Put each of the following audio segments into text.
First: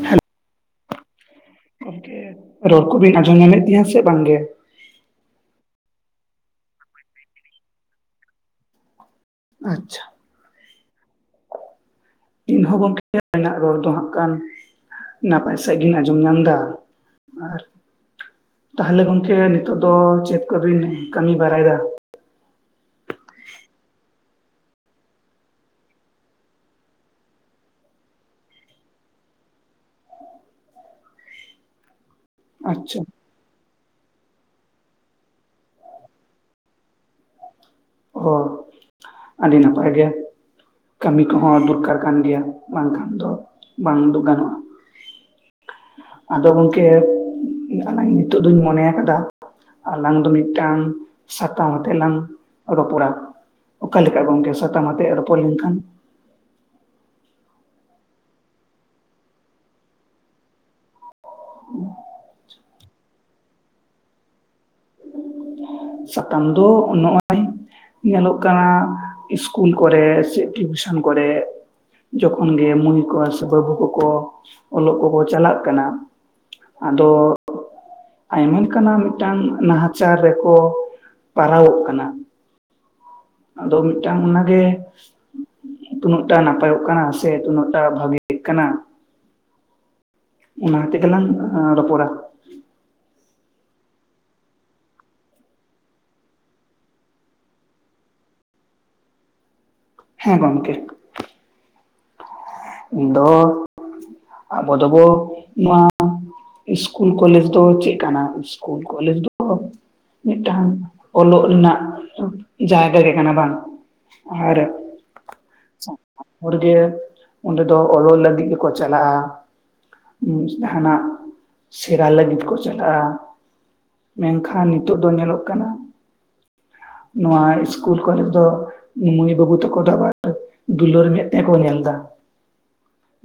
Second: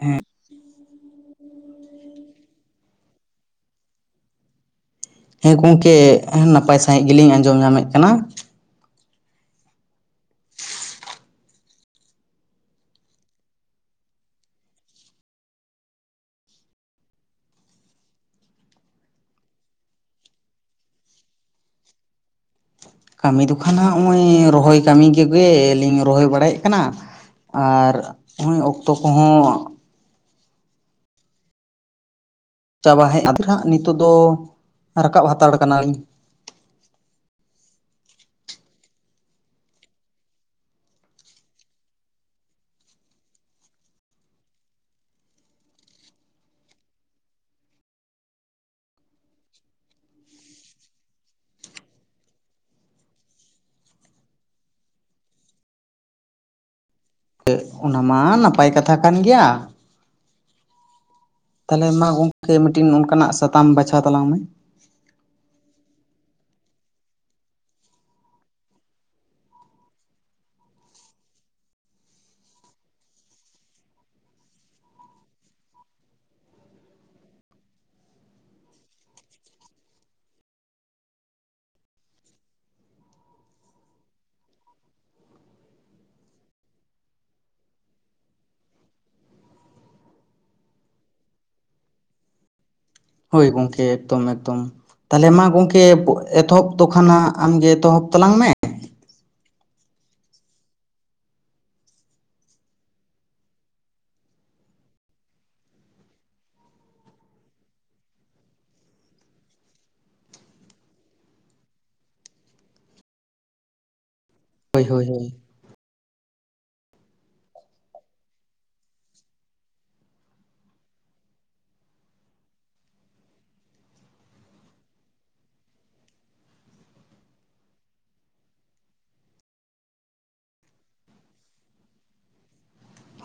ᱦᱮ hello ᱨᱚᱲ ᱠᱚᱵᱤᱱ ᱟᱸᱡᱚᱢ ᱧᱟᱢᱮᱫ ᱜᱮᱭᱟᱹ ᱥᱮ ᱵᱟᱝᱜᱮ? ᱦᱮᱸ ᱜᱚᱝᱠᱮ ᱱᱟᱯᱟᱭ ᱥᱟᱺᱦᱤᱡ ᱜᱮ ᱞᱤᱧ ᱟᱸᱡᱚᱢ ᱧᱟᱢ ᱮᱫ ᱠᱟᱱᱟ᱾ ᱟᱪᱪᱷᱟ ᱤᱧ ᱦᱚᱸ ᱜᱚᱝᱠᱮ [inaudible] ᱨᱚᱲ ᱫᱚ ᱦᱟᱸᱜ ᱠᱷᱟᱱ ᱱᱟᱯᱟᱭ ᱥᱟᱦᱤᱡ ᱜᱤᱧ ᱟᱸᱡᱚᱢ ᱧᱟᱢ ᱫᱟ ᱛᱟᱦᱚ ᱞᱮ ᱜᱚᱝᱠᱮ ᱱᱤᱛᱚᱜ ᱫᱚ ᱪᱮᱫ ᱠᱚᱵᱤᱱ ᱠᱟᱹᱢᱤ ᱵᱟᱲᱟᱭ ᱫᱟ? ᱠᱟᱹᱢᱤ ᱫᱚ ᱠᱷᱟᱱ ᱦᱟᱸᱜ ᱚᱸᱜᱚᱸᱭ ᱨᱚᱦᱚᱭ ᱠᱟᱹᱢᱤ ᱜᱮ ᱠᱚᱜᱮ ᱞᱤᱧ ᱨᱚᱦᱚᱭ ᱵᱟᱲᱟ ᱭᱮᱫ ᱠᱟᱱᱟ᱾ ᱟᱨ ᱚᱸ ᱚᱠᱛᱚ ᱠᱚᱸᱦᱚ ᱟᱪᱪᱷᱟ ᱪᱟᱵᱟ ᱦᱮᱡ ᱟᱫ ᱦᱟᱸᱜ ᱱᱤᱛᱳᱜ ᱫᱚ ᱨᱟᱠᱟᱵ ᱦᱟᱛᱟᱲ ᱠᱟᱱᱟ ᱞᱤᱧ᱾ ᱚ ᱟᱹᱰᱤ ᱱᱟᱯᱟᱭ ᱜᱮ᱾ ᱠᱟᱹᱢᱤ ᱠᱚᱦᱚᱸ ᱫᱚᱨᱠᱟᱨ ᱠᱟᱱ ᱜᱮᱭᱟ ᱵᱟᱝ ᱠᱷᱟᱱ ᱫᱚ ᱵᱟᱝ ᱫᱩᱜ ᱜᱟᱱᱚᱜᱼᱟ᱾ ᱟᱫᱚ ᱜᱚᱝᱠᱮ ᱟᱞᱟᱝ ᱱᱤᱛᱳᱜ ᱫᱚᱧ ᱢᱚᱱᱮ ᱟᱠᱟᱫᱟ ᱟᱞᱟᱝ ᱫᱚ ᱢᱤᱫᱴᱟᱝ ᱥᱟᱛᱟᱢ ᱛᱮᱞᱟᱝ ᱨᱚᱯᱚᱲᱟ᱾ ᱚᱠᱟ ᱞᱮᱠᱟ ᱜᱚᱝᱠᱮ ᱥᱟᱛᱟᱢ ᱟᱛᱮᱜ ᱨᱚᱯᱚᱲ ᱞᱮᱱᱠᱷᱟᱱ? ᱪᱮᱫ ᱚᱱᱟ ᱢᱟ ᱱᱟᱯᱟᱭ ᱠᱟᱛᱷᱟ ᱠᱟᱱ ᱜᱮᱭᱟ᱾ ᱛᱟᱞᱦᱮ ᱢᱟ ᱜᱚᱝᱠᱮ ᱢᱤᱫᱴᱤᱱ ᱚᱱᱠᱟᱱᱟᱜ ᱥᱟᱛᱟᱢ ᱵᱟᱪᱷᱟᱣ ᱛᱟᱞᱟᱝ ᱢᱮ᱾ ᱥᱟᱛᱟᱢ ᱫᱳ ᱱᱚᱜ-ᱚᱭ᱾ ᱧᱮᱞᱚᱜ ᱠᱟᱱᱟ ᱤᱥᱠᱩᱞ ᱠᱚᱨᱮ ᱥᱮ ᱴᱤᱭᱩᱥᱟᱱ ᱠᱚᱨᱮᱜ ᱡᱚᱠᱷᱚᱱ ᱜᱮ ᱢᱟᱹᱭ ᱠᱚ ᱥᱮ ᱵᱟᱹᱵᱩ ᱠᱚᱠᱚ ᱚᱞᱚᱜ ᱠᱚᱠᱚ ᱪᱟᱞᱟᱜ ᱠᱟᱱᱟ᱾ ᱟᱫᱚ ᱟᱭᱢᱟ ᱞᱮᱠᱟᱱᱟᱜ ᱢᱤᱫᱴᱟᱝ ᱱᱟᱦᱟᱪᱟᱨ ᱨᱮᱠᱚ ᱯᱟᱨᱟᱣᱚᱜ ᱠᱟᱱᱟ᱾ ᱟᱫᱚ ᱢᱤᱫᱴᱟᱝ ᱚᱱᱟᱜᱮ ᱛᱩᱱᱟᱹᱜ ᱴᱟ ᱱᱟᱯᱟᱭᱚᱜ ᱠᱟᱱᱟ ᱥᱮ ᱛᱩᱱᱟᱹᱜ ᱴᱟ ᱵᱷᱟᱜᱮᱜ ᱠᱟᱱᱟ᱾ ᱚᱱᱟ ᱦᱟᱛᱮᱜᱮ ᱞᱟᱝ ᱨᱚᱯᱚᱲᱟ᱾ ᱦᱳᱭ ᱜᱚᱝᱠᱮ ᱮᱠᱫᱚᱢ ᱮᱠᱫᱚᱢ᱾ ᱛᱟᱞᱦᱮ ᱢᱟ ᱜᱚᱝᱠᱮ ᱮᱛᱚᱦᱚᱵ ᱫᱚ ᱠᱷᱟᱱᱟᱜ ᱟᱢᱜᱮ ᱮᱛᱚᱦᱚᱵ ᱛᱟᱞᱟᱝ ᱢᱮ᱾ ᱦᱮᱸ ᱜᱚᱝᱠᱮ᱾ ᱫᱚ ᱟᱵᱚ ᱫᱚᱵᱚ ᱱᱚᱣᱟ ᱤᱥᱠᱩᱞ ᱠᱚᱞᱮᱡᱽ ᱫᱚ ᱪᱮᱫ ᱠᱟᱱᱟ, ᱤᱥᱠᱩᱞ ᱠᱚᱞᱮᱡᱽ ᱫᱚ ᱢᱤᱫᱴᱟᱝ ᱚᱞᱚᱜ ᱨᱮᱱᱟᱜ ᱡᱟᱭᱜᱟ ᱜᱮ ᱠᱟᱱᱟ ᱵᱟᱝ? ᱟᱨ ᱦᱳᱭ ᱦᱳᱭ ᱦᱳᱭ᱾ [unintelligible] ᱚᱨᱜᱮ ᱚᱸᱰᱮ ᱫᱚ ᱚᱞᱚᱜ ᱞᱟᱹᱜᱤᱫ ᱜᱮᱠᱚ ᱪᱟᱞᱟᱜ-ᱟ᱾ ᱡᱟᱸᱦᱟᱱᱟᱜ ᱥᱮᱲᱟ ᱞᱟᱹᱜᱤᱫ ᱠᱚ ᱪᱟᱞᱟᱜ-ᱟ᱾ ᱢᱮᱱᱠᱷᱟᱱ ᱱᱤᱛᱚᱜ ᱫᱚ ᱧᱮᱞᱚᱜ ᱠᱟᱱᱟ ᱱᱚᱣᱟ ᱤᱥᱠᱩᱞ ᱠᱚᱞᱮᱡᱽ ᱫᱚ ᱢᱟᱹᱭ ᱵᱟᱹᱵᱩ ᱛᱟᱠᱚ ᱫᱚ ᱟᱵᱟᱨ ᱫᱩᱞᱟᱹᱲ ᱢᱮᱫ ᱛᱮ ᱠᱚ ᱧᱮᱞᱫᱟ᱾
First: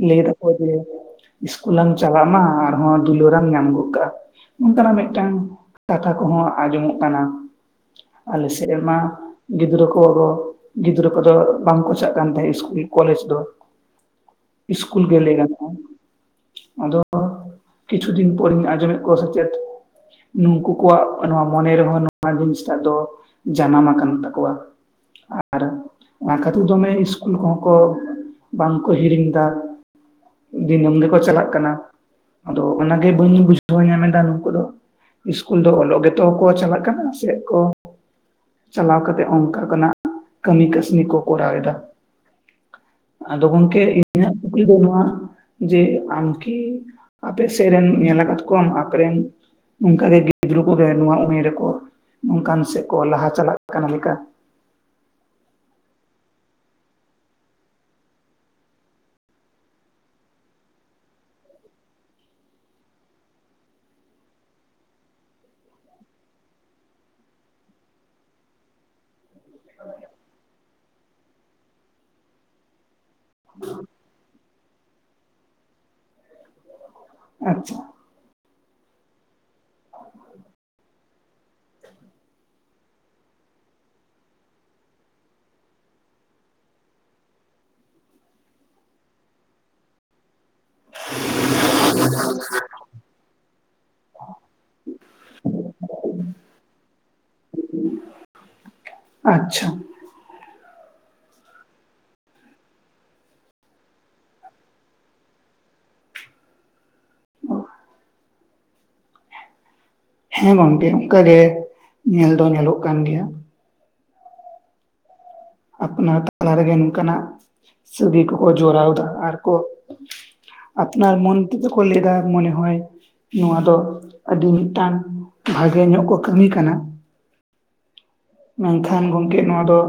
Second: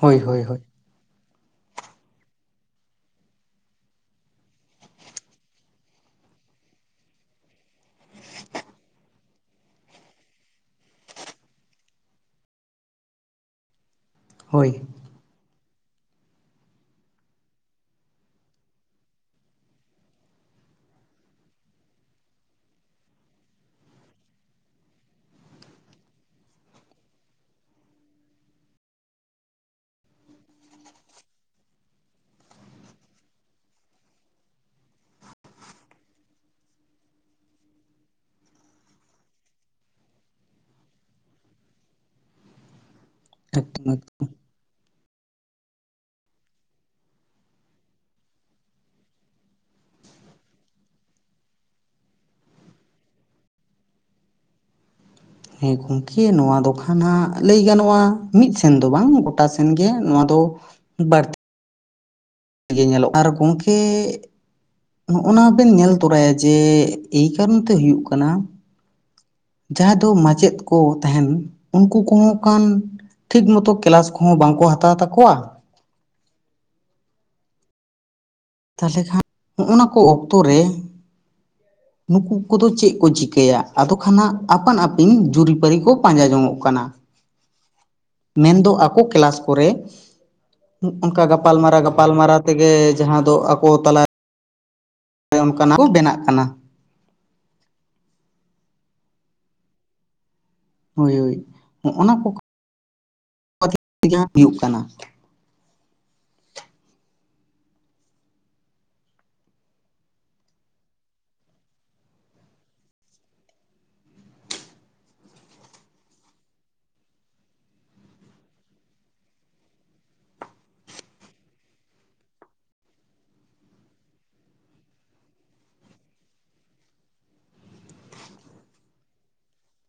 ᱦᱳᱭ ᱞᱟᱹᱭ ᱦᱳᱭ ᱫᱟᱠᱚ ᱦᱳᱭ ᱡᱮ ᱤᱥᱠᱩᱞ ᱞᱟᱝ ᱪᱟᱞᱟᱜ ᱢᱟ, ᱟᱨᱦᱚᱸ ᱫᱩᱞᱟᱹᱨᱟᱢ ᱧᱟᱢ ᱜᱚᱫ ᱠᱟᱜ-ᱟ᱾ ᱚᱱᱠᱟᱱᱟᱜ ᱢᱤᱫᱴᱟᱝ ᱠᱟᱛᱷᱟ ᱠᱚᱦᱚᱸ ᱟᱸᱡᱚᱢᱚᱜ ᱠᱟᱱᱟ᱾ ᱟᱞᱮ ᱥᱮᱫ ᱢᱟ ᱜᱤᱫᱽᱨᱟᱹ ᱠᱚ ᱫᱚ ᱜᱤᱫᱽᱨᱟᱹ ᱠᱚᱫᱚ ᱵᱟᱝᱠᱚ ᱪᱟᱜ ᱠᱟᱱ ᱛᱟᱦᱮᱸᱜ ᱤᱥᱠᱩᱞ ᱠᱚᱞᱮᱡᱽ ᱫᱚ᱾ ᱦᱳᱭ ᱤᱥᱠᱩᱞ ᱜᱮ ᱞᱟᱹᱭ ᱜᱟᱱᱚᱜ-ᱟ᱾ ᱟᱫᱚ ᱠᱤᱪᱷᱩ ᱫᱤᱱ ᱯᱚᱨᱤᱧ ᱟᱸᱡᱚᱢᱮᱫ ᱠᱚᱣᱟ ᱥᱮ ᱪᱮᱛ ᱱᱩᱱᱠᱩ ᱠᱚᱣᱟᱜ ᱱᱚᱣᱟ ᱢᱚᱱᱮ ᱨᱮᱦᱚᱸ ᱱᱚᱣᱟ ᱡᱤᱱᱤᱥᱴᱟᱜ ᱫᱚ ᱡᱟᱱᱟᱢ ᱟᱠᱟᱱ ᱛᱟᱠᱚᱣᱟ᱾ ᱟᱨ ᱚᱱᱟ ᱠᱷᱟᱹᱛᱤᱨ ᱫᱚᱢᱮ ᱤᱥᱠᱩᱞ ᱠᱚᱦᱚᱸ ᱠᱚ ᱵᱟᱝᱠᱚ ᱦᱤᱲᱤᱧ ᱮᱫᱟ, ᱫᱤᱱᱟᱹᱢ ᱜᱮᱠᱚ ᱪᱟᱞᱟᱜ ᱠᱟᱱᱟ᱾ ᱟᱫᱚ ᱚᱱᱟᱜᱮ ᱵᱟᱹᱧ ᱵᱩᱡᱷᱟᱹᱣ ᱧᱟᱢᱮᱫᱟ ᱱᱩᱝᱠᱩ ᱫᱚ ᱤᱥᱠᱩᱞ ᱫᱚ ᱚᱞᱚᱜ ᱜᱮᱛᱚ ᱠᱚ ᱪᱟᱞᱟᱜ ᱠᱟᱱᱟ, ᱥᱮᱜ ᱠᱚ ᱪᱟᱞᱟᱣ ᱠᱟᱛᱮᱜ ᱚᱱᱠᱟ ᱠᱟᱱᱟᱜ ᱠᱟᱹᱢᱤ ᱠᱟᱹᱥᱧᱤ ᱠᱚ ᱠᱚᱨᱟᱣᱮᱫᱟ᱾ ᱟᱫᱚ ᱜᱚᱝᱠᱮ ᱮᱠᱫᱚᱢ ᱮᱠᱫᱚᱢ᱾ ᱤᱧᱟᱹᱜ ᱠᱩᱠᱞᱤ ᱫᱚ ᱱᱚᱣᱟ ᱡᱮ ᱟᱢ ᱠᱤ ᱟᱯᱮ ᱥᱮᱫ ᱨᱮᱱ ᱧᱮᱞ ᱟᱠᱟᱛ ᱠᱚᱣᱟᱢ ᱟᱯᱮᱨᱮᱱ ᱱᱚᱝᱠᱟᱜᱮ ᱜᱤᱫᱽᱨᱟᱹ ᱠᱚᱜᱮ ᱱᱚᱣᱟ ᱩᱢᱮᱨ ᱨᱮᱠᱚ ᱱᱚᱝᱠᱟᱱ ᱥᱮᱫ ᱠᱚ ᱞᱟᱦᱟ ᱪᱟᱞᱟᱜ ᱠᱟᱱᱟ ᱞᱮᱠᱟ? ᱦᱮᱸ ᱜᱚᱝᱠᱮ ᱱᱚᱣᱟ ᱫᱚ ᱠᱷᱟᱱ ᱦᱟᱸᱜ ᱞᱟᱹᱭ ᱜᱟᱱᱚᱜ-ᱟ ᱢᱤᱫ ᱥᱮᱱ ᱫᱚ ᱵᱟᱝ ᱜᱚᱴᱟ ᱥᱮᱱ ᱜᱮ ᱱᱚᱣᱟ ᱫᱚ [unintelligible] ᱜᱮ ᱧᱮᱞᱚᱜ ᱟᱨ ᱜᱚᱝᱠᱮ ᱱᱚᱜᱼᱚᱱᱟ ᱵᱮᱱ ᱧᱮᱞ ᱛᱚᱨᱟᱭᱟ ᱡᱮ ᱮᱭ ᱠᱟᱨᱚᱱ ᱛᱮ ᱦᱩᱭᱩᱜ ᱠᱟᱱᱟ ᱡᱟᱦᱟᱸ ᱫᱚ ᱢᱟᱪᱮᱫ ᱠᱚ ᱛᱟᱦᱮᱱ ᱩᱱᱠᱩ ᱠᱚᱦᱚᱸ ᱠᱟᱱ ᱴᱷᱤᱠ ᱢᱚᱛᱚ ᱠᱮᱞᱟᱥ ᱠᱚᱦᱚᱸ ᱵᱟᱝᱠᱚ ᱦᱟᱛᱟᱣ ᱛᱟᱠᱚᱣᱟ᱾ ᱟᱪᱪᱷᱟ᱾ ᱛᱟᱦᱞᱮ ᱠᱷᱟᱱ ᱦᱚᱜᱼᱚᱱᱟ ᱠᱚ ᱚᱠᱛᱚ ᱨᱮ [inaudible] ᱱᱩᱠᱩ ᱠᱚᱫᱚ ᱪᱮᱜ ᱠᱚ ᱪᱤᱠᱟᱹᱭᱟ, ᱟᱫᱚ ᱠᱷᱟᱱ ᱦᱟᱸᱜ ᱟᱯᱟᱱ ᱟᱹᱯᱤᱱ ᱡᱩᱨᱤᱼᱯᱟᱹᱨᱤ ᱠᱚ ᱯᱟᱸᱡᱟ ᱡᱚᱝᱚᱜ ᱠᱟᱱᱟ᱾ ᱢᱮᱱᱫᱚ ᱟᱠᱚ ᱠᱮᱞᱟᱥ ᱠᱚᱨᱮ ᱚᱝᱠᱟ ᱜᱟᱯᱟᱞᱢᱟᱨᱟᱣ ᱼ ᱜᱟᱯᱟᱞᱢᱟᱨᱟᱣ ᱛᱮᱜᱮ ᱡᱟᱦᱟᱸ ᱫᱚ ᱟᱠᱚ ᱛᱟᱞᱟ ᱚᱱᱮ ᱚᱱᱠᱟᱱᱟᱜ ᱠᱚ ᱵᱮᱱᱟᱜ ᱠᱟᱱᱟ᱾ ᱟᱪᱪᱷᱟ, ᱦᱳᱭ ᱦᱳᱭ ᱦᱚᱸᱜᱼᱱᱟ ᱠᱚ [inaudible] ᱡᱟᱦᱟᱸ ᱦᱩᱭᱩᱜ ᱠᱟᱱᱟ᱾ ᱦᱮᱸ ᱜᱚᱝᱠᱮ ᱚᱝᱠᱟᱜᱮ ᱧᱮᱞ ᱫᱚ ᱧᱮᱞᱚᱜ ᱠᱟᱱ ᱜᱮᱭᱟ᱾ ᱟᱯᱱᱟᱨ ᱛᱟᱞᱟ ᱨᱮᱜᱮ ᱱᱚᱝᱠᱟᱱᱟᱜ ᱥᱟᱹᱜᱟᱹᱭ ᱠᱚᱠᱚ ᱡᱚᱨᱟᱣ ᱫᱟ ᱟᱨ ᱠᱚ ᱟᱯᱱᱟᱨ ᱢᱚᱱ ᱛᱮᱫᱚ ᱠᱚ ᱞᱟᱹᱭ ᱫᱟ ᱢᱚᱱᱮ ᱦᱚᱭ ᱱᱚᱣᱟ ᱫᱚ ᱟᱹᱰᱤ ᱢᱤᱜᱴᱟᱝ ᱵᱷᱟᱜᱮ ᱧᱚᱜ ᱠᱚ ᱠᱟᱹᱢᱤ ᱠᱟᱱᱟ᱾ ᱢᱮᱱᱠᱷᱟᱱ ᱜᱚᱝᱠᱮ ᱱᱚᱣᱟ ᱫᱚ,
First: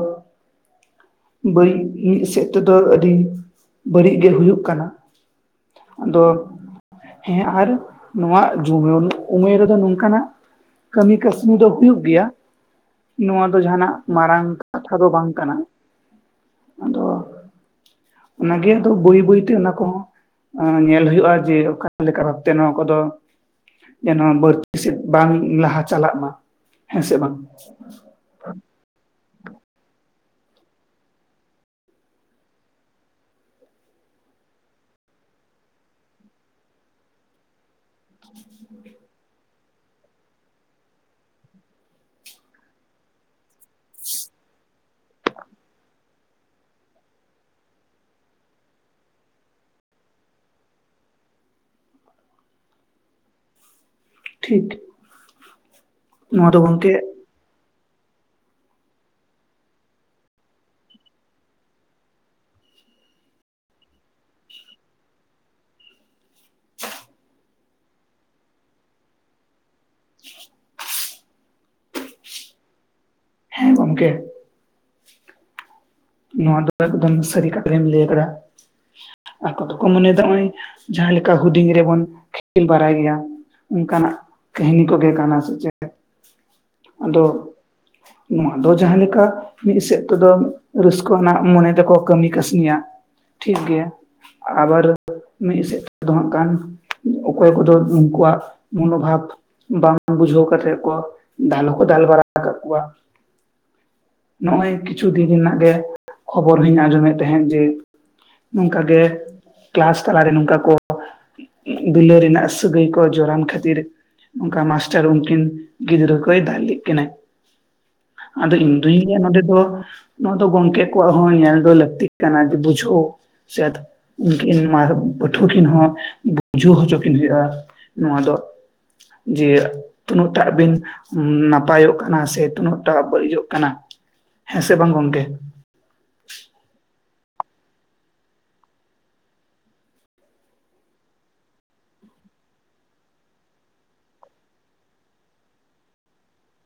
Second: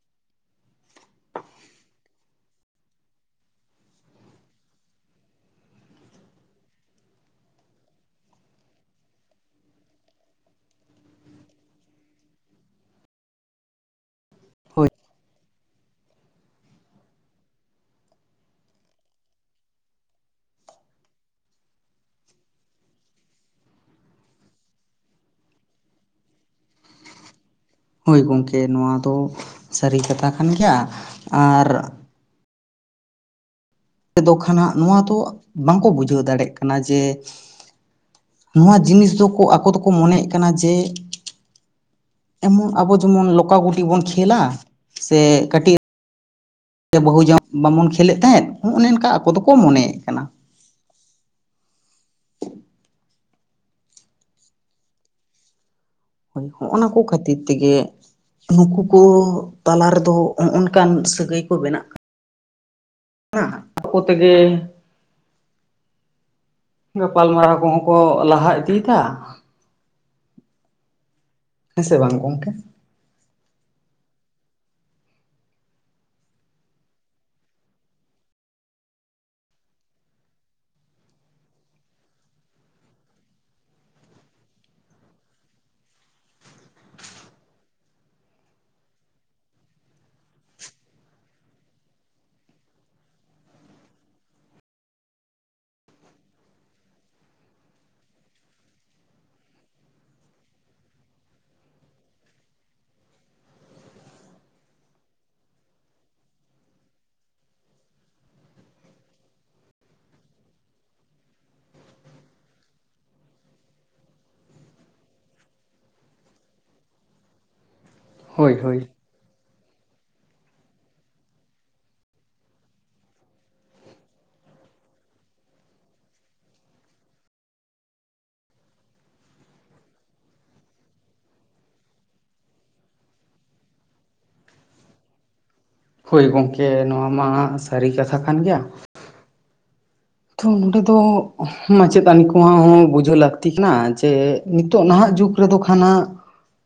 ᱵᱟᱹᱲᱤᱜ ᱢᱤᱜ ᱥᱮᱜ ᱛᱮᱫᱚ ᱟᱹᱰᱤ ᱵᱟᱹᱲᱤᱜ ᱜᱮ ᱦᱩᱭᱩᱜ ᱠᱟᱱᱟ᱾ ᱟᱫᱚ ᱦᱮᱸ ᱟᱨ ᱱᱚᱣᱟ ᱡᱩᱭᱟᱹᱱ ᱩᱢᱮᱨ ᱨᱮᱫᱚ ᱱᱚᱝᱠᱟᱱᱟᱜ ᱠᱟᱹᱢᱤ ᱠᱟᱹᱥᱱᱤ ᱫᱚ ᱦᱩᱭᱩᱜ ᱜᱮᱭᱟ᱾ ᱱᱚᱣᱟ ᱫᱚ ᱡᱟᱦᱟᱸᱱᱟᱜ ᱢᱟᱨᱟᱝ ᱦᱳᱭ ᱠᱟᱛᱷᱟ ᱫᱚ ᱵᱟᱝ ᱠᱟᱱᱟ᱾ ᱟᱫᱚ ᱚᱱᱟᱜᱮ ᱟᱫᱚ ᱵᱟᱹᱭ ᱵᱟᱹᱭ ᱛᱮ ᱚᱱᱟ ᱠᱚᱸᱦᱚᱸ ᱚᱸ ᱧᱮᱞ ᱦᱩᱭᱩᱜᱼᱟ ᱡᱮ ᱚᱠᱟ ᱞᱮᱠᱟ ᱵᱷᱟᱵᱽᱛᱮ ᱱᱚᱣᱟ ᱠᱚᱫᱚ ᱮᱱ ᱦᱚᱸ ᱵᱟᱹᱲᱛᱤ ᱥᱮᱫ ᱵᱟᱝ ᱞᱟᱦᱟ ᱪᱟᱞᱟᱜ ᱢᱟ᱾ ᱦᱮᱸ ᱥᱮ ᱵᱟᱝ? ᱦᱳᱭ ᱜᱚᱢᱠᱮ ᱱᱚᱣᱟ ᱫᱚ ᱥᱟᱹᱨᱤ ᱠᱟᱛᱷᱟ ᱠᱟᱱ ᱜᱮᱭᱟ, ᱟᱨ ᱛᱮᱫᱚ ᱠᱷᱟᱱ ᱦᱟᱸᱜ ᱱᱚᱣᱟ ᱫᱚ ᱵᱟᱝᱠᱚ ᱵᱩᱡᱷᱟᱹᱣ ᱫᱟᱲᱮᱜ ᱠᱟᱱᱟ ᱡᱮ ᱱᱚᱣᱟ ᱡᱤᱱᱤᱥ ᱫᱚᱠᱚ ᱟᱠᱚ ᱫᱚᱠᱚ ᱢᱚᱱᱮᱭᱮᱜ ᱠᱟᱱᱟ ᱡᱮ, ᱮᱢᱚᱱ ᱟᱵᱚ ᱡᱮᱢᱚᱱ ᱞᱚᱠᱟ ᱜᱩᱴᱤ ᱵᱚᱱ ᱠᱷᱮᱞᱟ, ᱥᱮ ᱠᱟᱹᱴᱤᱜ ᱵᱟᱹᱦᱩ ᱡᱟᱣᱟᱸ ᱵᱟᱵᱚᱱ ᱠᱷᱮᱞᱮᱜ ᱛᱟᱦᱮᱸᱜ ᱚᱱᱮ ᱚᱝᱠᱟ ᱟᱠᱚ ᱫᱚᱠᱚ ᱢᱚᱱᱮᱭᱮᱜ ᱠᱟᱱᱟ᱾ ᱴᱷᱤᱠ, ᱦᱳᱭ ᱱᱚᱣᱟ ᱫᱚ ᱦᱚᱸᱜᱼᱱᱟ ᱜᱚᱝᱠᱮ ᱠᱚ ᱠᱷᱟᱹᱛᱤᱨ ᱛᱮᱜᱮ ᱱᱩᱠᱩ ᱠᱚ ᱛᱟᱞᱟ ᱨᱮᱫᱚ ᱦᱚᱸᱜᱼ ᱱᱚᱝᱠᱟᱱ ᱥᱟᱹᱜᱟᱹᱭ ᱠᱚ ᱵᱮᱱᱟᱜ ᱠᱟᱱᱟ᱾ ᱟᱠᱚ ᱛᱮᱜᱮ ᱜᱟᱯᱟᱞᱢᱟᱨᱟᱣ ᱠᱚᱦᱚᱸ ᱠᱚ ᱞᱟᱦᱟ ᱤᱫᱤ ᱫᱟ᱾ [inaudible] ᱦᱮᱸ ᱥᱮ ᱵᱟᱝ ᱜᱚᱝᱠᱮ? ᱦᱮᱸ ᱜᱚᱝᱠᱮ᱾ ᱱᱚᱣᱟ ᱫᱚ ᱮᱠᱫᱚᱢ ᱥᱟᱹᱨᱤ ᱠᱟᱛᱷᱟᱜᱮᱢ ᱞᱟᱹᱭ ᱠᱟᱫᱟ᱾ ᱟᱠᱚ ᱫᱚᱠᱚ ᱢᱚᱱᱮᱫᱟ ᱦᱚᱸᱜᱼᱚᱭ ᱡᱟᱦᱟᱸ ᱞᱮᱠᱟ ᱦᱩᱸᱰᱤᱧ ᱨᱮᱵᱚᱱ ᱠᱷᱮᱞ ᱵᱟᱲᱟᱭ ᱜᱮᱭᱟ ᱚᱱᱠᱟᱱᱟᱜ ᱠᱟᱹᱦᱤᱱᱤ ᱠᱚᱜᱮ ᱠᱟᱱᱟ ᱥᱮ ᱪᱮᱜ ᱟᱫᱚ ᱱᱚᱣᱟ ᱫᱚ ᱡᱟᱦᱟᱸ ᱞᱮᱠᱟ ᱢᱤᱜ ᱥᱮᱜ ᱛᱮᱫᱚ ᱨᱟᱹᱥᱠᱟᱹᱣᱟᱱᱟᱜ ᱢᱚᱱᱮ ᱛᱮᱠᱚ ᱠᱟᱹᱢᱤ ᱠᱟᱹᱥᱱᱤᱭᱟ ᱴᱷᱤᱠ ᱜᱮᱭᱟ᱾ ᱟᱵᱟᱨ ᱢᱤᱜ ᱥᱮᱜ ᱛᱮᱫ ᱫᱚ ᱦᱟᱸᱜ ᱠᱟᱱ ᱚᱠᱚᱭ ᱠᱚᱫᱚ ᱩᱱᱠᱩᱣᱟᱜ ᱢᱚᱱᱳ ᱵᱷᱟᱵᱽ ᱵᱟᱝ ᱵᱩᱡᱷᱟᱹᱣ ᱠᱟᱛᱮᱜ ᱠᱚ ᱫᱟᱞ ᱦᱚᱸᱠᱚ ᱫᱟᱞ ᱵᱟᱲᱟ ᱟᱠᱟᱜ ᱠᱚᱣᱟ᱾ ᱱᱚᱜᱼᱚᱭ ᱠᱤᱪᱷᱩ ᱫᱤᱱ ᱨᱮᱱᱟᱜ ᱜᱮ ᱠᱷᱚᱵᱚᱨ ᱦᱚᱧ ᱟᱸᱡᱚᱢᱮᱜ ᱛᱟᱦᱮᱸᱜ ᱡᱮ ᱱᱚᱝᱠᱟ ᱜᱮ ᱠᱟᱞᱟᱥ ᱛᱟᱞᱟᱨᱮ ᱱᱚᱝᱠᱟ ᱠᱚ ᱫᱩᱞᱟᱹᱲ ᱨᱮᱱᱟᱜ ᱥᱟᱹᱜᱟᱹᱭ ᱠᱚ ᱡᱚᱨᱟᱱ ᱠᱷᱟᱹᱛᱤᱨ ᱚᱝᱠᱟ ᱢᱟᱥᱴᱟᱨ ᱩᱱᱠᱤᱱ ᱜᱤᱫᱽᱨᱟᱹ ᱠᱚᱭ ᱫᱟᱞ ᱞᱮᱜ ᱠᱤᱱᱟᱭ᱾ ᱟᱫᱚ ᱦᱳᱭ ᱦᱳᱭ ᱤᱧᱫᱩᱧ ᱞᱟᱹᱭᱟ ᱱᱚᱸᱰᱮ ᱫᱚ, ᱱᱚᱣᱟ ᱫᱚ ᱜᱚᱢᱠᱮ ᱠᱚᱣᱟᱜ ᱦᱚᱸ ᱧᱮᱞ ᱫᱚ ᱞᱟᱹᱠᱛᱤᱜ ᱠᱟᱱᱟ ᱡᱮ ᱵᱩᱡᱷᱟᱹᱣ᱾ ᱥᱮᱫ ᱩᱝᱠᱤᱱ ᱢᱟᱨ ᱯᱟᱹᱴᱷᱩᱣᱟᱹ ᱠᱤᱱ ᱦᱚᱸ ᱵᱩᱡᱷᱟᱹᱣ ᱦᱚᱪᱚ ᱠᱤᱱ ᱦᱳᱭᱳᱜ-ᱟ᱾ ᱱᱚᱣᱟ ᱫᱚ ᱡᱮ᱾ ᱛᱤᱱᱟᱹᱜᱴᱟᱜ ᱵᱤᱱ ᱱᱟᱯᱟᱭᱚᱜ ᱠᱟᱱᱟ ᱥᱮ ᱛᱤᱱᱟᱹᱜᱴᱟᱜ ᱵᱟᱲᱤᱡᱚᱜ ᱠᱟᱱᱟ᱾ ᱦᱮᱸ ᱥᱮ ᱵᱟᱝ ᱜᱚᱢᱠᱮ᱾ ᱦᱳᱭ ᱜᱝᱢᱠᱮ ᱱᱚᱣᱟ ᱢᱟ ᱥᱟᱨᱤ ᱠᱟᱛᱷᱟ ᱠᱟᱱ ᱜᱮᱭᱟ᱾ ᱛᱷᱚ ᱱᱚᱰᱮ ᱫᱚ ᱢᱟᱪᱮᱛᱟᱱᱤ ᱠᱚᱦᱚᱸ ᱵᱩᱡᱷᱟᱹᱣ ᱞᱟᱠᱛᱤ ᱠᱟᱱᱟ ᱡᱮ᱾ ᱱᱤᱛᱳᱜ ᱱᱟᱦᱟᱜ ᱡᱩᱜᱽ ᱨᱮᱫᱚ ᱠᱷᱟᱱ ᱦᱟᱸᱜ᱾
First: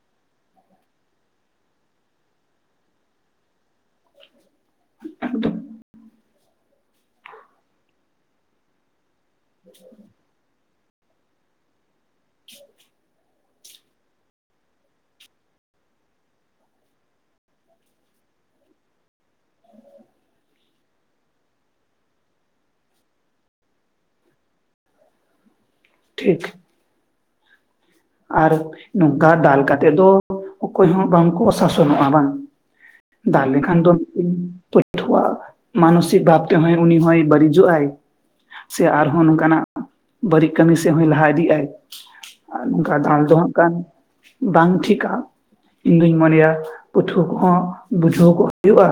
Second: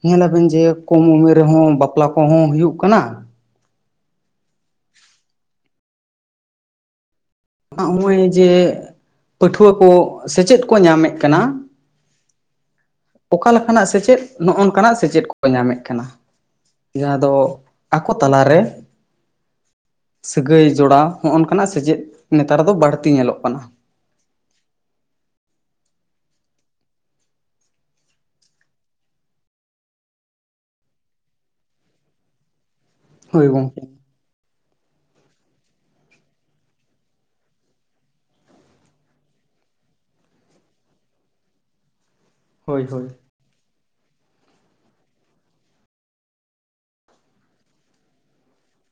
ᱧᱮᱞᱟᱵᱮᱱ ᱡᱮ ᱠᱚᱢ ᱩᱢᱮᱨ ᱨᱮᱦᱚᱸ ᱵᱟᱯᱞᱟ ᱠᱚᱦᱚᱸ ᱦᱩᱭᱩᱜ ᱠᱟᱱᱟ᱾ ᱮᱠᱫᱚᱢ ᱱᱚᱜᱚᱭ ᱡᱮ ᱯᱟᱹᱴᱷᱩᱣᱟᱹ ᱠᱚ ᱥᱮᱪᱮᱫ ᱠᱚ ᱧᱟᱢᱮᱜ ᱠᱟᱱᱟ᱾ ᱚᱠᱟ ᱞᱮᱠᱟᱱᱟᱜ ᱥᱮᱪᱮᱫ ᱱᱚᱜ ᱱᱚᱠᱟᱱᱟᱜ ᱥᱮᱪᱮᱫ ᱠᱚ ᱧᱟᱢᱮᱜ ᱠᱟᱱᱟ᱾ ᱡᱟᱸᱦᱟ ᱫᱚ ᱟᱠᱚ ᱛᱟᱞᱟᱨᱮ᱾ ᱥᱟᱹᱜᱟᱹᱭ ᱡᱚᱲᱟᱣ ᱦᱚᱸᱜ ᱱᱚᱠᱟᱱᱟᱜ ᱥᱮᱪᱮᱫ ᱱᱮᱛᱟᱨ ᱫᱚ ᱵᱟᱲᱛᱤ ᱧᱮᱞᱚᱜ ᱠᱟᱱᱟ᱾ ᱴᱷᱤᱠ᱾ ᱟᱨ ᱱᱚᱝᱠᱟ ᱫᱟᱞ ᱠᱟᱛᱮ ᱫᱚ ᱚᱠᱚᱭ ᱦᱚᱸ ᱵᱟᱝᱠᱚ ᱥᱟᱥᱚᱱᱚᱜ-ᱟ ᱵᱟᱝ᱾ ᱦᱳᱭ ᱫᱟᱞ ᱞᱮᱠᱷᱟᱱ ᱜᱚᱝᱠᱮ ᱫᱚ ᱯᱟᱹ [unintelligible] ᱢᱟᱱᱚᱥᱤᱠ ᱵᱷᱟᱵᱽ ᱛᱮ ᱦᱚᱸᱭ ᱩᱱᱤ ᱦᱚᱸᱭ ᱵᱟᱲᱤᱡᱚᱜ ᱟᱭ᱾ ᱥᱮ ᱟᱨᱦᱚᱸ ᱱᱚᱝᱠᱟᱱᱟᱜ ᱵᱟᱹᱲᱤᱜ ᱠᱟᱹᱢᱤ ᱥᱮᱜ ᱦᱚᱸᱭ ᱞᱟᱦᱟ ᱤᱫᱤᱜ ᱟᱭ᱾ ᱟᱨ ᱦᱳᱭ ᱱᱚᱝᱠᱟ ᱦᱳᱭ ᱫᱟᱞ ᱫᱚ ᱦᱟᱸᱜ ᱠᱷᱟᱱ ᱵᱟᱝ ᱴᱷᱤᱠᱟ᱾ ᱤᱧ ᱫᱩᱧ ᱢᱚᱱᱮᱭᱟ ᱯᱟᱹᱴᱷᱩᱣᱟᱹ ᱠᱚᱦᱚᱸ ᱵᱩᱡᱷᱟᱹᱣ ᱠᱚ ᱦᱳᱭᱳᱜ-ᱟ᱾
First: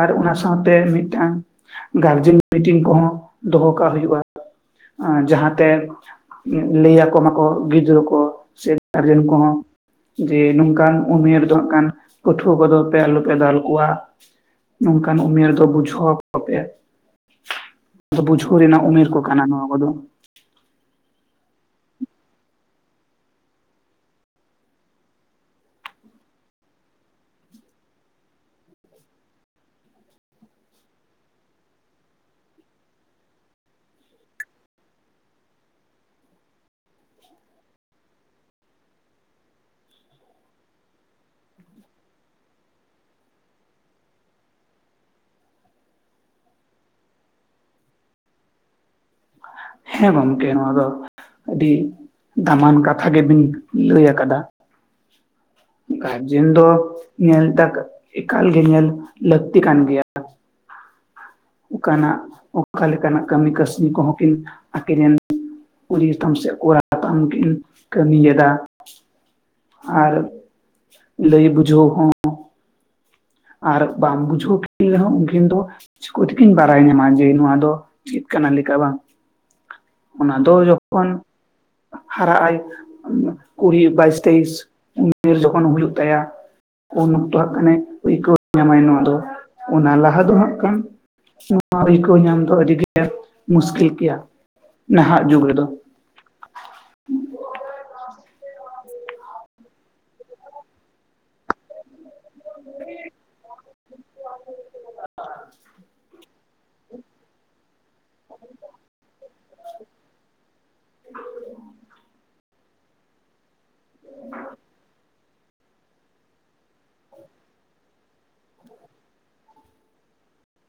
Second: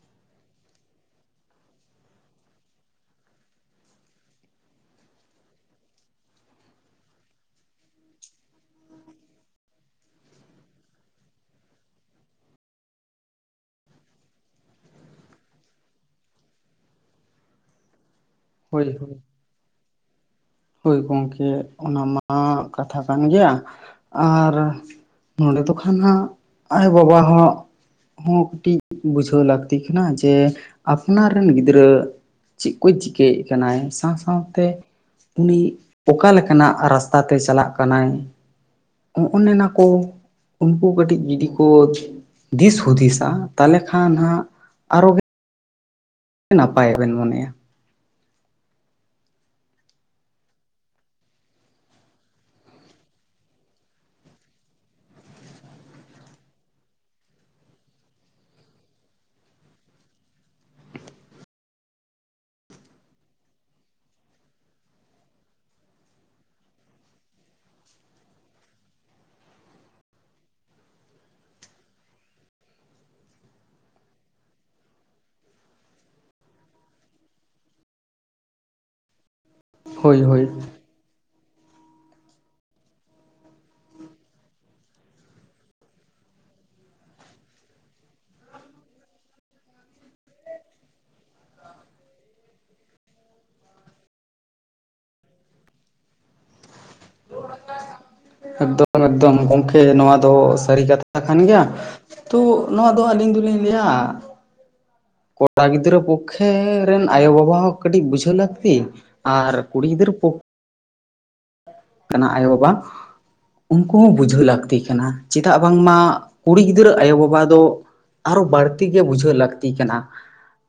ᱟᱨ ᱚᱱᱟ ᱥᱟᱶᱛᱮ ᱢᱤᱜᱴᱟᱝ ᱜᱟᱨᱡᱮᱱ ᱢᱤᱴᱤᱝ ᱠᱚᱦᱚᱸ ᱫᱚᱦᱚ ᱠᱟᱜ ᱦᱩᱭᱩᱜ-ᱟ᱾ ᱦᱟᱸ ᱡᱟᱸᱦᱟᱛᱮ ᱞᱟᱹᱭ ᱟᱠᱚ ᱢᱟᱠᱚ᱾ ᱜᱤᱫᱽᱨᱟᱹ ᱠᱚ ᱥᱮ ᱜᱟᱨᱡᱮᱱ ᱠᱚᱦᱚᱸ᱾ ᱡᱮ ᱱᱚᱝᱠᱟᱱ ᱩᱢᱮᱨ ᱫᱚ ᱦᱟᱸᱜ ᱠᱷᱟᱱ ᱯᱟᱹᱴᱷᱩᱣᱟᱹ ᱠᱚᱫᱚ ᱯᱮ ᱟᱞᱚᱯᱮ ᱫᱟᱞ ᱠᱚᱣᱟ᱾ ᱱᱚᱝᱠᱟᱱ ᱩᱢᱮᱨ ᱫᱚ ᱵᱩᱡᱷᱟᱹᱣ ᱟᱠᱚ ᱯᱮ ᱛᱚ ᱵᱩᱡᱷᱟᱹᱣ᱾ ᱠᱩᱨᱤᱱᱟᱜ ᱦᱳᱭ ᱩᱢᱮᱨ ᱦᱳᱭ ᱠᱚ‌ᱠᱟᱱᱟ ᱱᱚᱣᱟ ᱠᱚᱫᱚ᱾ ᱦᱳᱭ ᱜᱚᱢᱠᱮ, ᱚᱱᱟ ᱢᱟ ᱠᱟᱛᱷᱟ ᱠᱟᱱ ᱜᱮᱭᱟ, ᱟᱨ᱾ ᱱᱚᱰᱮ ᱫᱚ ᱠᱷᱟᱱ ᱦᱟᱸᱜ ᱟᱭᱳ ᱵᱟᱵᱟ ᱦᱚᱸ᱾ ᱦᱚᱸ ᱠᱟᱹᱴᱤᱡ ᱵᱩᱡᱷᱟᱹᱣ ᱞᱟᱠᱛᱤ ᱠᱟᱱᱟ, ᱡᱮ ᱟᱯᱱᱟᱨ ᱨᱮᱱ ᱜᱤᱫᱽᱨᱟᱹ᱾ ᱪᱮᱜ ᱠᱚᱭ ᱪᱤᱠᱟᱹᱭᱮᱜ ᱠᱟᱱᱟᱭ ᱥᱟᱶ ᱥᱟᱶᱛᱮ᱾ ᱩᱱᱤ ᱚᱠᱟ ᱞᱮᱠᱟᱱᱟᱜ ᱨᱟᱥᱛᱟ ᱛᱮ ᱪᱟᱞᱟᱜ ᱠᱟᱱᱟᱭ᱾ ᱚᱱᱮ ᱚᱱᱟ ᱠᱚ᱾ ᱩᱱᱠᱩ ᱠᱟᱹᱴᱤᱡ ᱡᱩᱫᱤ ᱠᱚ ᱫᱤᱥ ᱦᱩᱫᱤᱥᱟ ᱛᱟᱦᱞᱮ ᱠᱷᱟᱱ ᱦᱟᱸᱜ, ᱟᱨᱚ᱾ ᱱᱟᱯᱟᱭᱚᱜ ᱵᱮᱱ ᱢᱚᱱᱮᱭᱟ᱾ ᱦᱮᱸ ᱜᱚᱢᱠᱮ ᱱᱚᱣᱟ ᱫᱚ᱾ ᱟᱹᱰᱤ ᱫᱟᱢᱟᱱ ᱠᱟᱛᱷᱟ ᱜᱮᱵᱤᱱ ᱞᱟᱹᱭ ᱟᱠᱟᱫᱟ᱾ ᱜᱟᱨᱡᱮᱱ ᱫᱚ ᱧᱮᱞ ᱴᱟᱠ ᱮᱠᱟᱞ ᱜᱮ ᱧᱮᱞ ᱞᱟᱹᱠᱛᱤ ᱠᱟᱱ ᱜᱮᱭᱟ᱾ ᱚᱠᱟᱱᱟᱜ ᱚᱠᱟ ᱞᱮᱠᱟᱱᱟᱜ ᱠᱟᱹᱢᱤ ᱠᱟᱹᱥᱱᱤ ᱠᱚᱦᱚᱸ ᱠᱤᱱ ᱟᱠᱤᱱ ᱨᱮᱱ᱾ ᱠᱩᱲᱤ ᱜᱮᱛᱟᱢ ᱥᱮ ᱠᱚᱲᱟ ᱛᱟᱢ ᱠᱤᱱ ᱠᱟᱹᱢᱤᱭᱮᱫᱟ᱾ ᱟᱨ ᱞᱟᱹᱭ ᱵᱩᱡᱷᱟᱹᱣ ᱦᱚᱸ᱾ ᱟᱨ ᱵᱟᱢ ᱵᱩᱡᱷᱟᱹᱣ ᱠᱤᱱ ᱨᱮᱦᱚᱸ ᱩᱠᱤᱱ ᱫᱚ᱾ ᱪᱤᱠᱳ ᱛᱮᱠᱤᱱ ᱵᱟᱲᱟᱭ ᱧᱟᱢᱟ ᱡᱮ ᱱᱚᱣᱟ ᱫᱚ ᱪᱮᱫ ᱠᱟᱱᱟ ᱞᱮᱠᱟ ᱵᱟᱝ, ᱦᱳᱭ ᱚᱱᱟ ᱦᱳᱭ ᱫᱚ ᱡᱚ ᱠᱚᱱ᱾ ᱦᱟᱨᱟᱜ ᱟᱭ ᱠᱩᱲᱤ ᱵᱟᱭᱤᱥ ᱛᱮᱭᱤᱥ ᱩᱢᱮᱨ ᱡᱚᱠᱷᱚᱱ ᱦᱩᱭᱩᱜ ᱛᱟᱭᱟ᱾ ᱩᱱ ᱚᱠᱛᱚ ᱦᱟᱸᱜ ᱠᱷᱟᱱ ᱮ ᱟᱹᱭᱠᱟᱹᱣ ᱧᱟᱢᱟᱭ ᱱᱚᱣᱟ ᱫᱚ, ᱚᱱᱟ ᱞᱟᱦᱟ ᱫᱚ ᱦᱟᱸᱜ ᱠᱷᱟᱱ᱾ [inaudible] ᱧᱟᱢ ᱫᱚ ᱟᱹᱰᱤᱜᱮ ᱢᱩᱥᱠᱤᱞ ᱜᱮᱭᱟ ᱱᱟᱦᱟᱜ ᱡᱩᱜᱽ ᱨᱮᱫᱚ᱾ ᱮᱠᱫᱚᱢ ᱮᱠᱫᱚᱢ ᱜᱚᱢᱠᱮ ᱱᱚᱣᱟ ᱫᱚ ᱥᱟᱹᱨᱤ ᱠᱟᱛᱷᱟ ᱠᱟᱱ ᱜᱮᱭᱟ, ᱛᱚ ᱱᱚᱣᱟ ᱫᱚ ᱟᱹᱞᱤᱧ ᱫᱚᱞᱤᱧ ᱞᱟᱹᱭᱟ [inaudible] [inaudible] ᱜᱤᱫᱽᱨᱟᱹ ᱯᱚᱠᱠᱷᱮ ᱨᱮᱱ ᱟᱭᱳ ᱵᱟᱵᱟ ᱦᱚᱸ ᱠᱟᱹᱴᱤᱡ ᱵᱩᱡᱷᱟᱹᱣ ᱞᱟᱹᱠᱛᱤ ᱟᱨ ᱠᱩᱲᱤ ᱜᱤᱫᱽᱨᱟᱹ ᱯᱚᱠ [inaudible] ᱠᱟᱱᱟ ᱟᱭᱳ ᱵᱟᱵᱟ ᱩᱱᱠᱩ ᱦᱚᱸ ᱵᱩᱡᱷᱟᱹᱣ ᱞᱟᱹᱠᱛᱤ ᱠᱟᱱᱟ, ᱪᱮᱫᱟᱜ ᱵᱟᱝᱢᱟ ᱠᱩᱲᱤ ᱜᱤᱫᱽᱨᱟᱹ ᱟᱭᱳ ᱵᱟᱵᱟ ᱫᱚ ᱟᱨᱚ ᱵᱟᱹᱲᱛᱤ ᱜᱮ ᱵᱩᱡᱷᱟᱹᱣ ᱞᱟᱹᱠᱛᱤ ᱠᱟᱱᱟ,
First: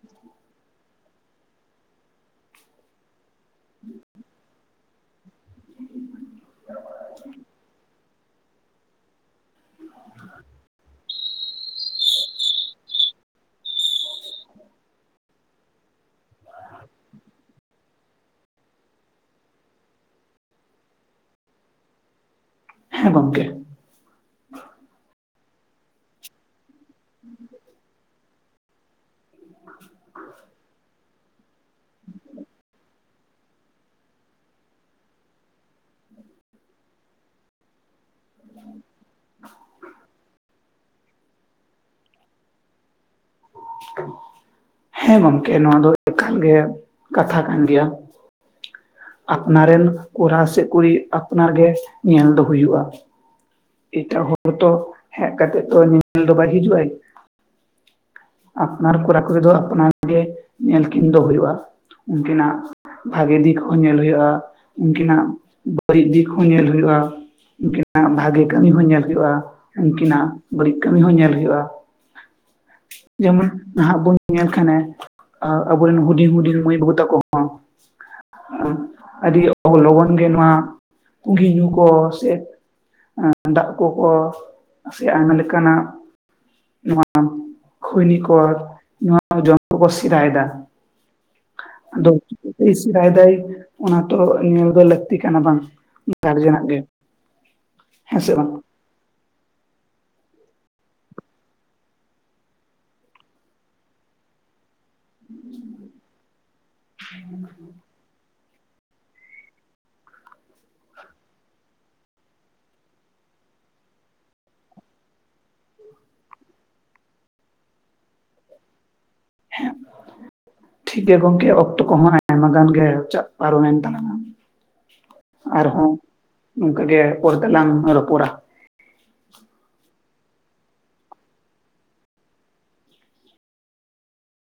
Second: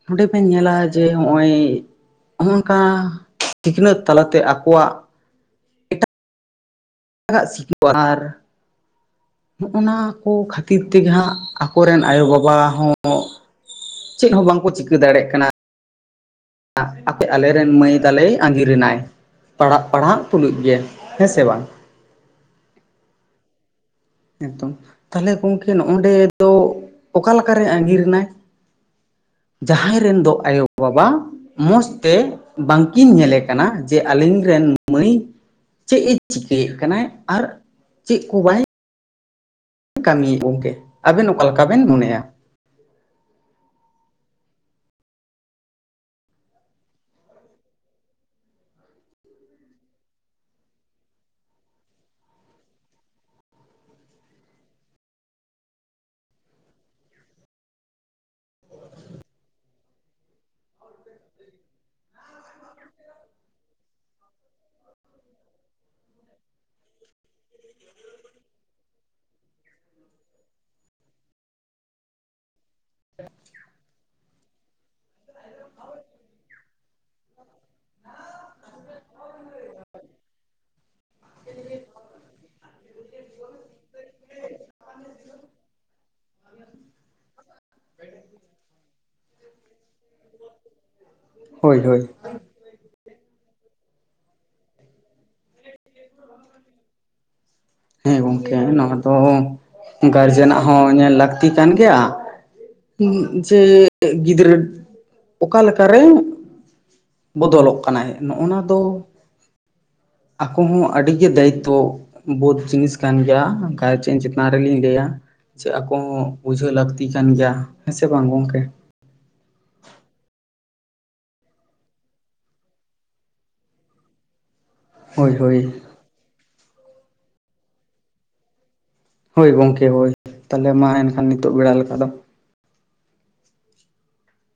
ᱱᱚᱰᱮ ᱵᱮᱱ ᱧᱮᱞᱟ ᱡᱮ ᱦᱚᱸᱜᱼᱚᱭ ᱦᱚᱸᱜ-ᱚᱝᱠᱟ ᱥᱤᱠᱷᱱᱟᱹᱛ ᱛᱟᱞᱟᱛᱮ ᱟᱠᱚᱣᱟᱜ [inaudible] [inaudible] ᱟᱨ ᱦᱚᱸᱜᱼᱚ ᱱᱟ ᱠᱚ ᱠᱷᱟᱹᱛᱤᱨ ᱛᱮᱜᱮ ᱦᱟᱸᱜ ᱟᱠᱚᱨᱮᱱ ᱟᱭᱳ ᱵᱟᱵᱟ ᱦᱚᱸ ᱪᱮᱫ ᱦᱚᱸ ᱵᱟᱝᱠᱚ ᱪᱤᱠᱟᱹ ᱫᱟᱲᱮᱜ ᱠᱟᱱᱟ᱾ ᱟᱯᱮ ᱟᱞᱮᱨᱮᱱ ᱢᱟᱹᱭ ᱛᱟᱞᱮᱭ ᱟᱜᱤᱨ ᱮᱱᱟᱭ᱾ ᱯᱟᱲᱦᱟᱜ ᱯᱟᱲᱦᱟᱜ ᱛᱩᱞᱩᱡ ᱜᱮ, ᱦᱮᱸ ᱥᱮ ᱵᱟᱝ? ᱦᱮᱸ ᱜᱚᱝᱠᱮ᱾ ᱮᱠᱫᱚᱢ, ᱛᱟᱦᱞᱮ ᱜᱚᱝᱠᱮ ᱱᱚᱜ ᱚᱰᱮ ᱫᱚ ᱚᱠᱟ ᱞᱮᱠᱟ ᱨᱮ ᱟᱹᱜᱤᱨ ᱮᱱᱟᱭ? ᱡᱟᱸᱦᱟᱸᱜ ᱨᱮᱱ ᱫᱚ ᱟᱭᱳ ᱵᱟᱵᱟ ᱢᱚᱸᱡᱽᱛᱮ ᱵᱟᱝᱠᱤᱱ ᱧᱮᱞᱮ ᱠᱟᱱᱟ ᱡᱮ ᱟᱹᱞᱤᱧ ᱨᱮᱱ ᱢᱟᱹᱭ ᱪᱮᱫ ᱮ ᱪᱤᱠᱟᱹᱭᱮᱫ ᱠᱟᱱᱟ ᱟᱨ ᱪᱮᱫ ᱠᱚ ᱵᱟᱭ ᱠᱟᱹᱢᱤᱭᱮᱫ ᱜᱚᱝᱠᱮ, ᱟᱵᱮᱱ ᱚᱠᱟ ᱞᱮᱠᱟ ᱵᱮᱱ ᱢᱚᱱᱮᱭᱟ? ᱦᱮᱸ ᱜᱚᱢᱠᱮ ᱱᱚᱣᱟ ᱫᱚ ᱮᱠᱟᱞ ᱜᱮ ᱠᱟᱛᱷᱟ ᱠᱟᱱ ᱜᱮᱭᱟ᱾ ᱟᱯᱱᱟᱨ ᱨᱮᱱ ᱠᱚᱲᱟ ᱥᱮ ᱠᱩᱲᱤ ᱟᱯᱱᱟᱨ ᱜᱮ ᱧᱮᱞ ᱫᱚ ᱦᱩᱭᱩᱜᱼᱟ᱾ ᱮᱴᱟᱜ ᱦᱚᱲᱛᱚ ᱦᱮᱜ ᱠᱟᱛᱮᱫ ᱛᱚ [inaudible] ᱫᱚ ᱵᱟᱭ ᱦᱤᱡᱩᱜ ᱟᱭ᱾ ᱟᱯᱱᱟᱨ ᱠᱚᱨᱟ ᱠᱩᱨᱤ ᱫᱚ ᱟᱯᱱᱟᱨ ᱜᱮ ᱧᱮᱞ ᱠᱤᱱ ᱫᱚ ᱦᱩᱭᱩᱜᱼᱟ᱾ ᱩᱱᱠᱤᱱᱟᱜ ᱵᱷᱟᱜᱮ ᱫᱤᱠ ᱦᱚᱸ ᱧᱮᱞ ᱦᱩᱭᱩᱜᱼᱟ, ᱩᱱᱠᱤᱱᱟᱜ ᱵᱟᱹᱲᱤᱡ ᱫᱤᱠ ᱦᱚᱸ ᱧᱮᱞ ᱦᱩᱭᱩᱜᱼᱟ, ᱩᱱᱠᱤᱱᱟᱜ ᱵᱷᱟᱜᱮ ᱠᱟᱹᱢᱤ ᱦᱚᱸ ᱧᱮᱞ ᱦᱩᱭᱩᱜᱼᱟ ᱩᱱᱠᱤᱱᱟᱜ ᱵᱟᱹᱲᱤᱡ ᱠᱟᱹᱢᱤ ᱦᱚᱸ ᱧᱮᱞ ᱦᱩᱭᱩᱜᱼᱟ᱾ ᱡᱮᱢᱚᱱ ᱱᱟᱦᱟᱜ ᱵᱚᱱ ᱧᱮᱞ ᱠᱷᱟᱱᱮ, ᱟ ᱟᱵᱚᱨᱮᱱ ᱦᱩᱰᱤᱧ ᱦᱩᱰᱤᱧ ᱢᱟᱹᱭ ᱵᱟᱹᱵᱩ ᱛᱟᱠᱚ ᱦᱚᱸ ᱟ ᱟᱹᱰᱤ ᱞᱚᱜᱚᱱ ᱜᱮ ᱱᱚᱣᱟ ᱯᱩᱸᱜᱤ ᱧᱩ ᱠᱚ ᱥᱮ ᱫᱟᱜ ᱠᱚᱠᱚ ᱥᱮ ᱟᱭᱢᱟ ᱞᱮᱠᱟᱱᱟᱜ ᱱᱚᱣᱟ ᱠᱷᱚᱭᱱᱤ ᱠᱚ ᱱᱚᱣᱟ ᱡᱚᱢ ᱠᱚᱠᱚ ᱥᱮᱨᱟᱭ ᱫᱟ᱾ ᱦᱳᱭ ᱦᱳᱭ᱾ ᱫᱚ ᱪᱤᱠᱟᱹᱛᱮᱭ ᱥᱮᱸᱨᱟᱭ ᱫᱟᱭ ᱚᱱᱟ ᱛᱚ ᱧᱮᱞ ᱫᱚ ᱞᱟᱹᱠᱛᱤ ᱠᱟᱱᱟ ᱵᱟᱝ? ᱜᱟᱨᱡᱮᱱᱟᱜ ᱜᱮ᱾ ᱦᱮᱸ ᱥᱮ ᱵᱟᱝ ᱜᱚᱝᱠᱮ ᱱᱚᱣᱟ ᱫᱚ ᱜᱟᱨᱡᱮᱱᱟᱜ ᱦᱚᱸ ᱧᱮᱞ ᱞᱟᱹᱠᱛᱤ ᱠᱟᱱ ᱜᱮᱭᱟ, ᱩᱸᱜ ᱡᱮ ᱜᱤᱫᱽᱨᱟᱹ ᱚᱠᱟ ᱞᱮᱠᱟᱨᱮ ᱵᱚᱫᱚᱞᱚᱜ ᱠᱟᱱᱟᱭ? ᱱᱚᱜᱼᱱᱟ ᱫᱚ ᱟᱠᱚ ᱦᱚᱸ ᱟᱹᱰᱤ ᱜᱮ ᱫᱟᱭᱤᱛᱛᱚ ᱵᱳᱫ ᱡᱤᱱᱤᱥ ᱠᱟᱱ ᱜᱮᱭᱟ᱾ ᱜᱟᱨᱡᱮᱱ ᱪᱮᱛᱟᱱ ᱨᱮᱞᱤᱧ ᱞᱮᱭᱟ ᱡᱮ ᱟᱠᱚ ᱦᱚᱸ ᱯᱩᱡᱷᱟᱹ ᱯᱮ ᱞᱟᱹᱠᱛᱤ ᱠᱟᱱ ᱜᱮᱭᱟ ᱦᱮᱸ ᱥᱮ ᱵᱟᱝ ᱜᱚᱝᱠᱮ ᱦᱮ [inaudible] ᱴᱷᱤᱠ ᱜᱮᱭᱟ ᱜᱚᱝᱠᱮ ᱚᱠᱛᱚ ᱠᱚᱦᱚᱸ ᱟᱭᱢᱟ ᱜᱟᱱ ᱜᱮ ᱪᱟᱜ ᱯᱟᱨᱚᱢᱮᱱ ᱛᱟᱞᱟᱝᱟ᱾ ᱦᱳᱭ ᱦᱳᱭ ᱟᱨ ᱦᱚᱸ ᱱᱚᱝᱠᱟ ᱜᱮ ᱯᱚᱨᱮ ᱛᱮᱞᱟᱝ ᱨᱚᱯᱚᱲᱟ ᱾ ᱦᱳᱭ ᱜᱚᱝᱠᱮ ᱦᱳᱭ ᱛᱟᱦᱚᱞᱮ ᱢᱟ ᱮᱱᱠᱷᱟᱱ ᱱᱤᱛᱳᱜ ᱵᱮᱲᱟ ᱞᱮᱠᱟ ᱫᱚ᱾